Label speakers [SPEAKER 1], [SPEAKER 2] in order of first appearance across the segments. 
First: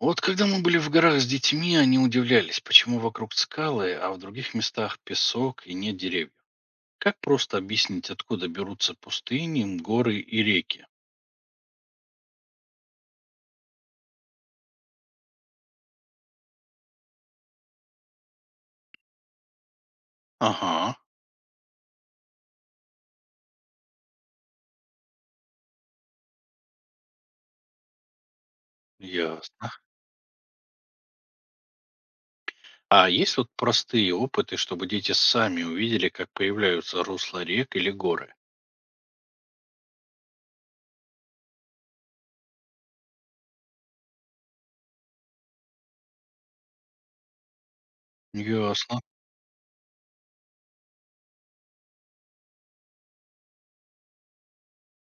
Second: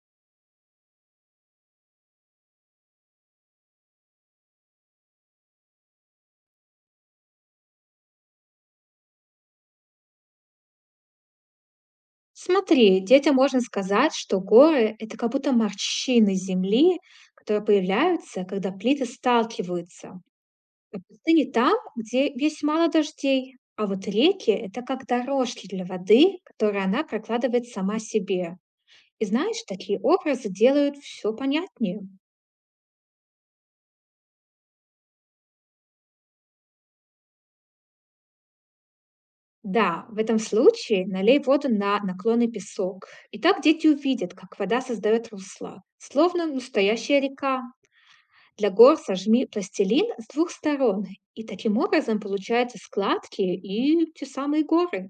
[SPEAKER 1] Вот когда мы были в горах с детьми, они удивлялись, почему вокруг скалы, а в других местах песок и нет деревьев. Как просто объяснить, откуда берутся пустыни, горы и реки?
[SPEAKER 2] Смотри, детям можно сказать, что горы – это как будто морщины земли, которые появляются, когда плиты сталкиваются.
[SPEAKER 1] Ага,
[SPEAKER 2] А пустыни там, где есть мало дождей. А вот реки – это как дорожки для воды, которые она прокладывает сама себе. И знаешь,
[SPEAKER 1] ясно.
[SPEAKER 2] такие образы делают все понятнее.
[SPEAKER 1] А есть вот простые опыты, чтобы дети сами увидели, как появляются русла рек или горы?
[SPEAKER 2] Да, в этом случае налей воду на наклонный песок. И так дети увидят, как вода создает русло, словно настоящая река. Для гор
[SPEAKER 1] Ясно.
[SPEAKER 2] сожми пластилин с двух сторон, и таким образом получаются складки и те самые горы.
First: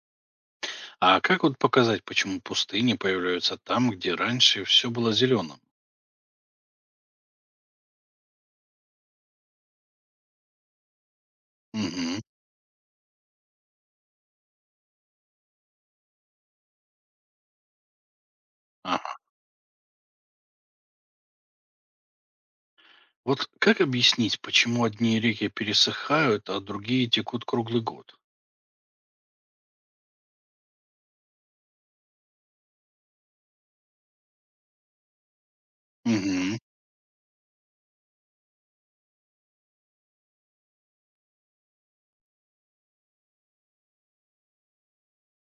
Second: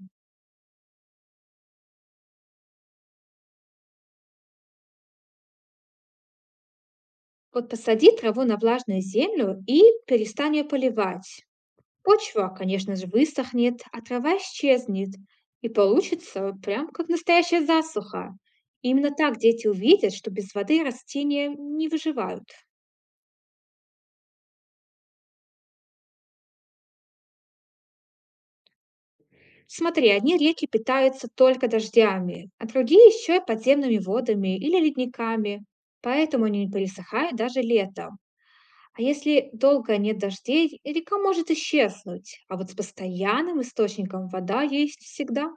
[SPEAKER 1] А как вот показать, почему пустыни появляются там, где раньше все было зеленым?
[SPEAKER 2] Вот посади траву на влажную землю и перестань ее поливать.
[SPEAKER 1] Угу.
[SPEAKER 2] Почва, конечно же, высохнет, а трава исчезнет, и получится прям как настоящая засуха. Именно так дети увидят, что без воды растения не выживают.
[SPEAKER 1] Вот как объяснить, почему одни реки пересыхают, а другие текут круглый год?
[SPEAKER 2] Смотри, одни реки питаются только дождями, а другие еще и подземными водами или ледниками, поэтому
[SPEAKER 1] Угу,
[SPEAKER 2] они не пересыхают даже летом. А если долго нет дождей, река может исчезнуть, а вот с постоянным источником вода есть всегда.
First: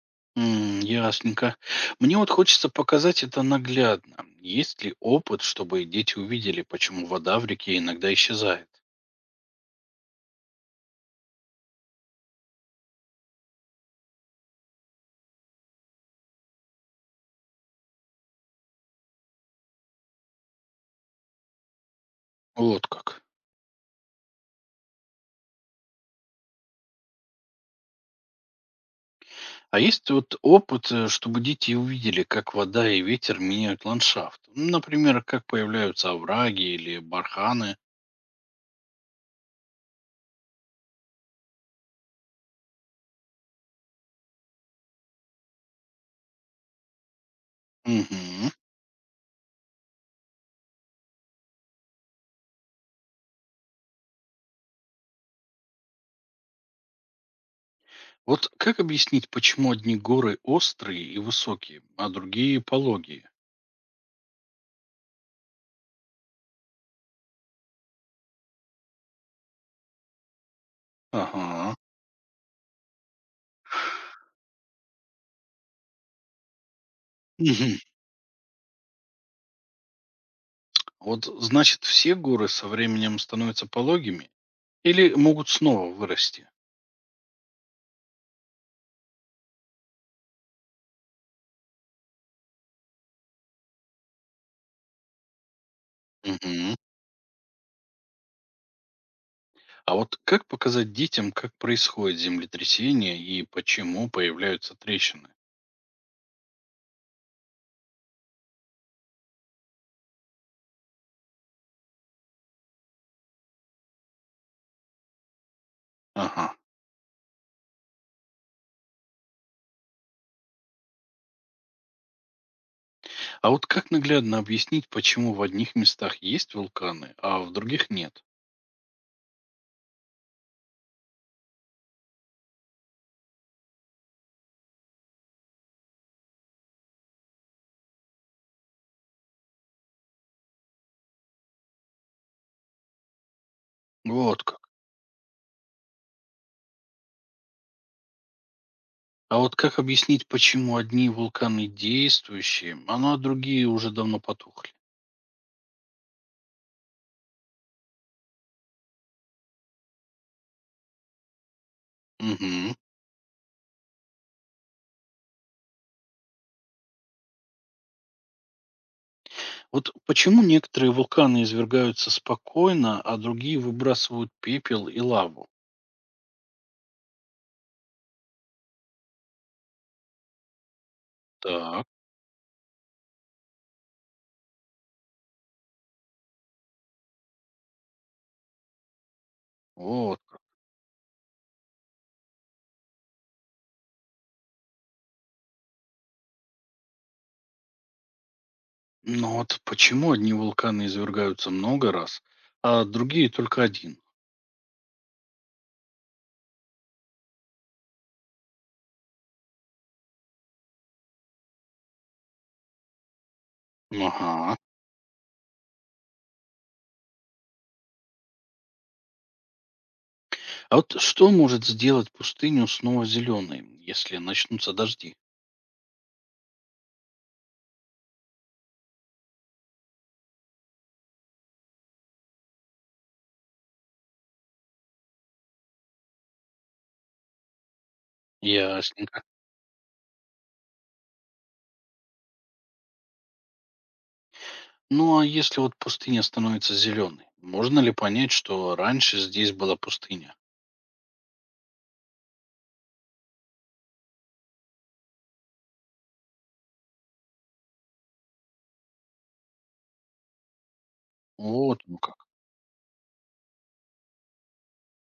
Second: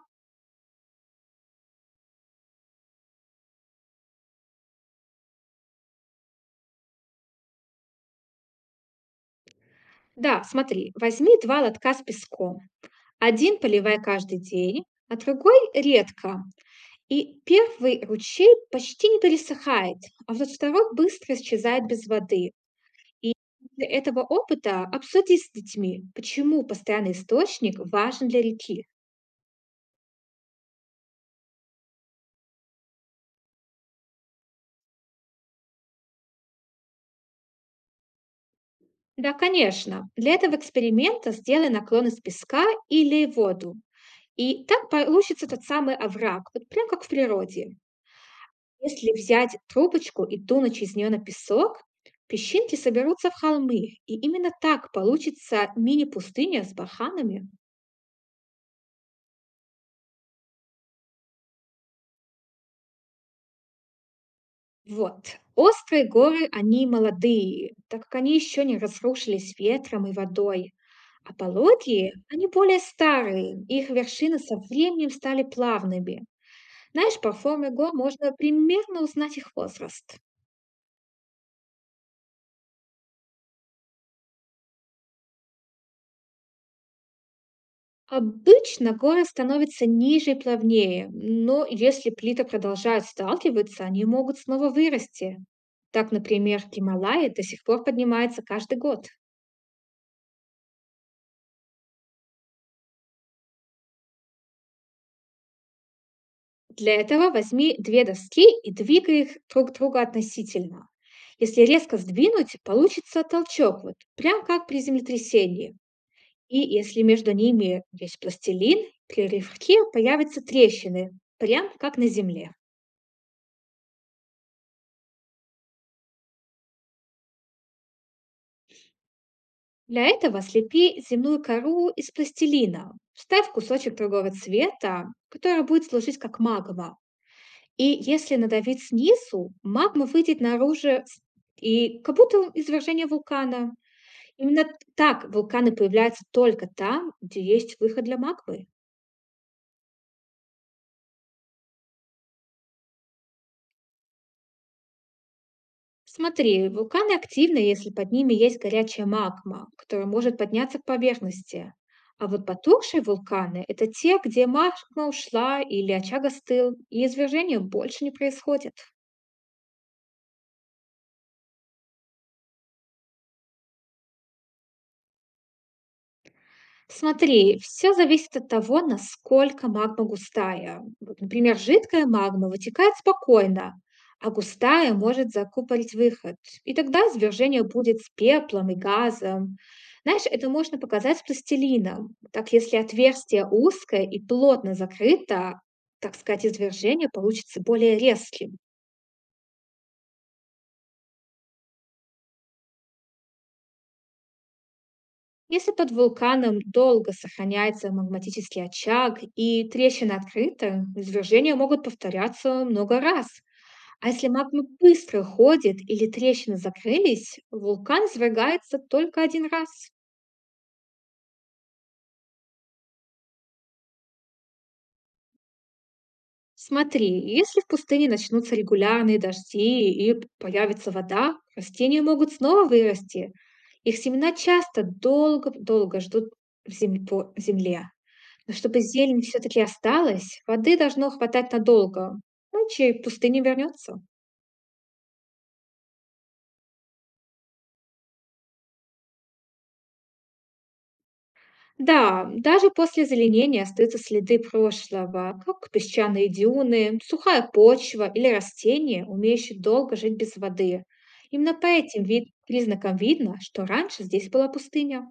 [SPEAKER 1] ясненько. Мне вот хочется показать это наглядно. Есть ли опыт, чтобы дети увидели, почему вода в реке иногда исчезает?
[SPEAKER 2] Да, смотри, возьми два лотка с песком. Один поливай каждый день, а другой редко. И первый ручей почти не пересыхает, а вот второй быстро исчезает без воды.
[SPEAKER 1] Вот как.
[SPEAKER 2] И после этого опыта обсуди с детьми, почему постоянный источник важен для реки.
[SPEAKER 1] А есть вот опыт, чтобы дети увидели, как вода и ветер меняют ландшафт? Ну, например, как появляются овраги или барханы?
[SPEAKER 2] Да, конечно. Для этого эксперимента сделай наклон из песка или воду. И так получится тот самый овраг, вот прям как в природе.
[SPEAKER 1] Угу.
[SPEAKER 2] Если взять трубочку и тунуть из нее на песок, песчинки соберутся в холмы, и именно так получится мини-пустыня с барханами.
[SPEAKER 1] Вот как объяснить, почему одни горы острые и высокие, а другие пологие?
[SPEAKER 2] Вот. Острые горы, они молодые, так как они еще не разрушились ветром и водой. А
[SPEAKER 1] Ага.
[SPEAKER 2] полодьи, они более старые, их вершины со временем стали плавными. Знаешь, по форме
[SPEAKER 1] Мгм.
[SPEAKER 2] гор можно примерно узнать их возраст.
[SPEAKER 1] Вот значит, все горы со временем становятся пологими или могут снова вырасти?
[SPEAKER 2] Обычно горы становятся ниже и плавнее, но если плиты продолжают сталкиваться, они могут снова вырасти. Так, например,
[SPEAKER 1] Мгм.
[SPEAKER 2] Гималаи до сих пор поднимаются каждый год.
[SPEAKER 1] А вот как показать детям, как происходит землетрясение и почему появляются трещины?
[SPEAKER 2] Для этого возьми две доски и двигай их друг к другу относительно. Если резко сдвинуть, получится толчок, вот прям как при землетрясении.
[SPEAKER 1] Ага.
[SPEAKER 2] И если между ними есть пластилин, при рывке появятся трещины, прям как на земле.
[SPEAKER 1] А вот как наглядно объяснить, почему в одних местах есть вулканы, а в других нет?
[SPEAKER 2] Для этого слепи земную кору из пластилина, вставь кусочек другого цвета, который будет служить как магма. И если надавить снизу, магма выйдет наружу и как будто извержение вулкана.
[SPEAKER 1] Вот как.
[SPEAKER 2] Именно т так вулканы появляются только там, где есть выход для магмы.
[SPEAKER 1] А вот как объяснить, почему одни вулканы действующие, а ну, а другие уже давно потухли?
[SPEAKER 2] Смотри, вулканы активны, если под ними есть горячая магма, которая может подняться к поверхности. А вот
[SPEAKER 1] Угу.
[SPEAKER 2] потухшие вулканы – это те, где магма ушла или очаг остыл, и извержения больше не происходит.
[SPEAKER 1] Вот почему некоторые вулканы извергаются спокойно, а другие выбрасывают пепел и лаву?
[SPEAKER 2] Смотри, все зависит от того, насколько магма густая. Вот, например,
[SPEAKER 1] Так,
[SPEAKER 2] жидкая магма вытекает спокойно, а густая может закупорить выход. И тогда извержение будет с пеплом и газом.
[SPEAKER 1] вот
[SPEAKER 2] Знаешь,
[SPEAKER 1] как.
[SPEAKER 2] это можно показать с пластилином. Так, если отверстие узкое и плотно закрыто, так сказать, извержение получится более резким.
[SPEAKER 1] Но вот почему одни вулканы извергаются много раз, а другие только один?
[SPEAKER 2] Если под вулканом долго сохраняется магматический очаг и трещина открыта, извержения могут повторяться много раз. А если
[SPEAKER 1] Ага.
[SPEAKER 2] магма быстро ходит или трещины закрылись, вулкан извергается только один раз.
[SPEAKER 1] А вот что может сделать пустыню снова зеленой, если начнутся дожди?
[SPEAKER 2] Смотри, если в пустыне начнутся регулярные дожди и появится вода, растения могут снова вырасти. Их семена часто долго-долго ждут по земле. Но чтобы
[SPEAKER 1] Ясненько.
[SPEAKER 2] зелень все-таки осталась, воды должно хватать надолго, иначе пустыня вернется.
[SPEAKER 1] Ну а если вот пустыня становится зеленой, можно ли понять, что раньше здесь была пустыня?
[SPEAKER 2] Да, даже после зеленения остаются следы прошлого, как песчаные дюны, сухая почва или растения, умеющие долго жить без воды. Именно по
[SPEAKER 1] Вот, ну
[SPEAKER 2] этим
[SPEAKER 1] как.
[SPEAKER 2] вид- признакам видно, что раньше здесь была пустыня.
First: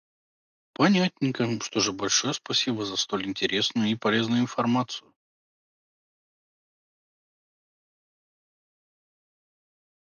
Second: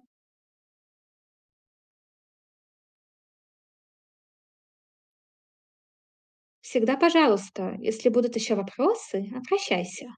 [SPEAKER 1] Понятненько. Что же, большое спасибо за столь интересную и полезную информацию.
[SPEAKER 2] Всегда, пожалуйста, если будут еще вопросы, обращайся.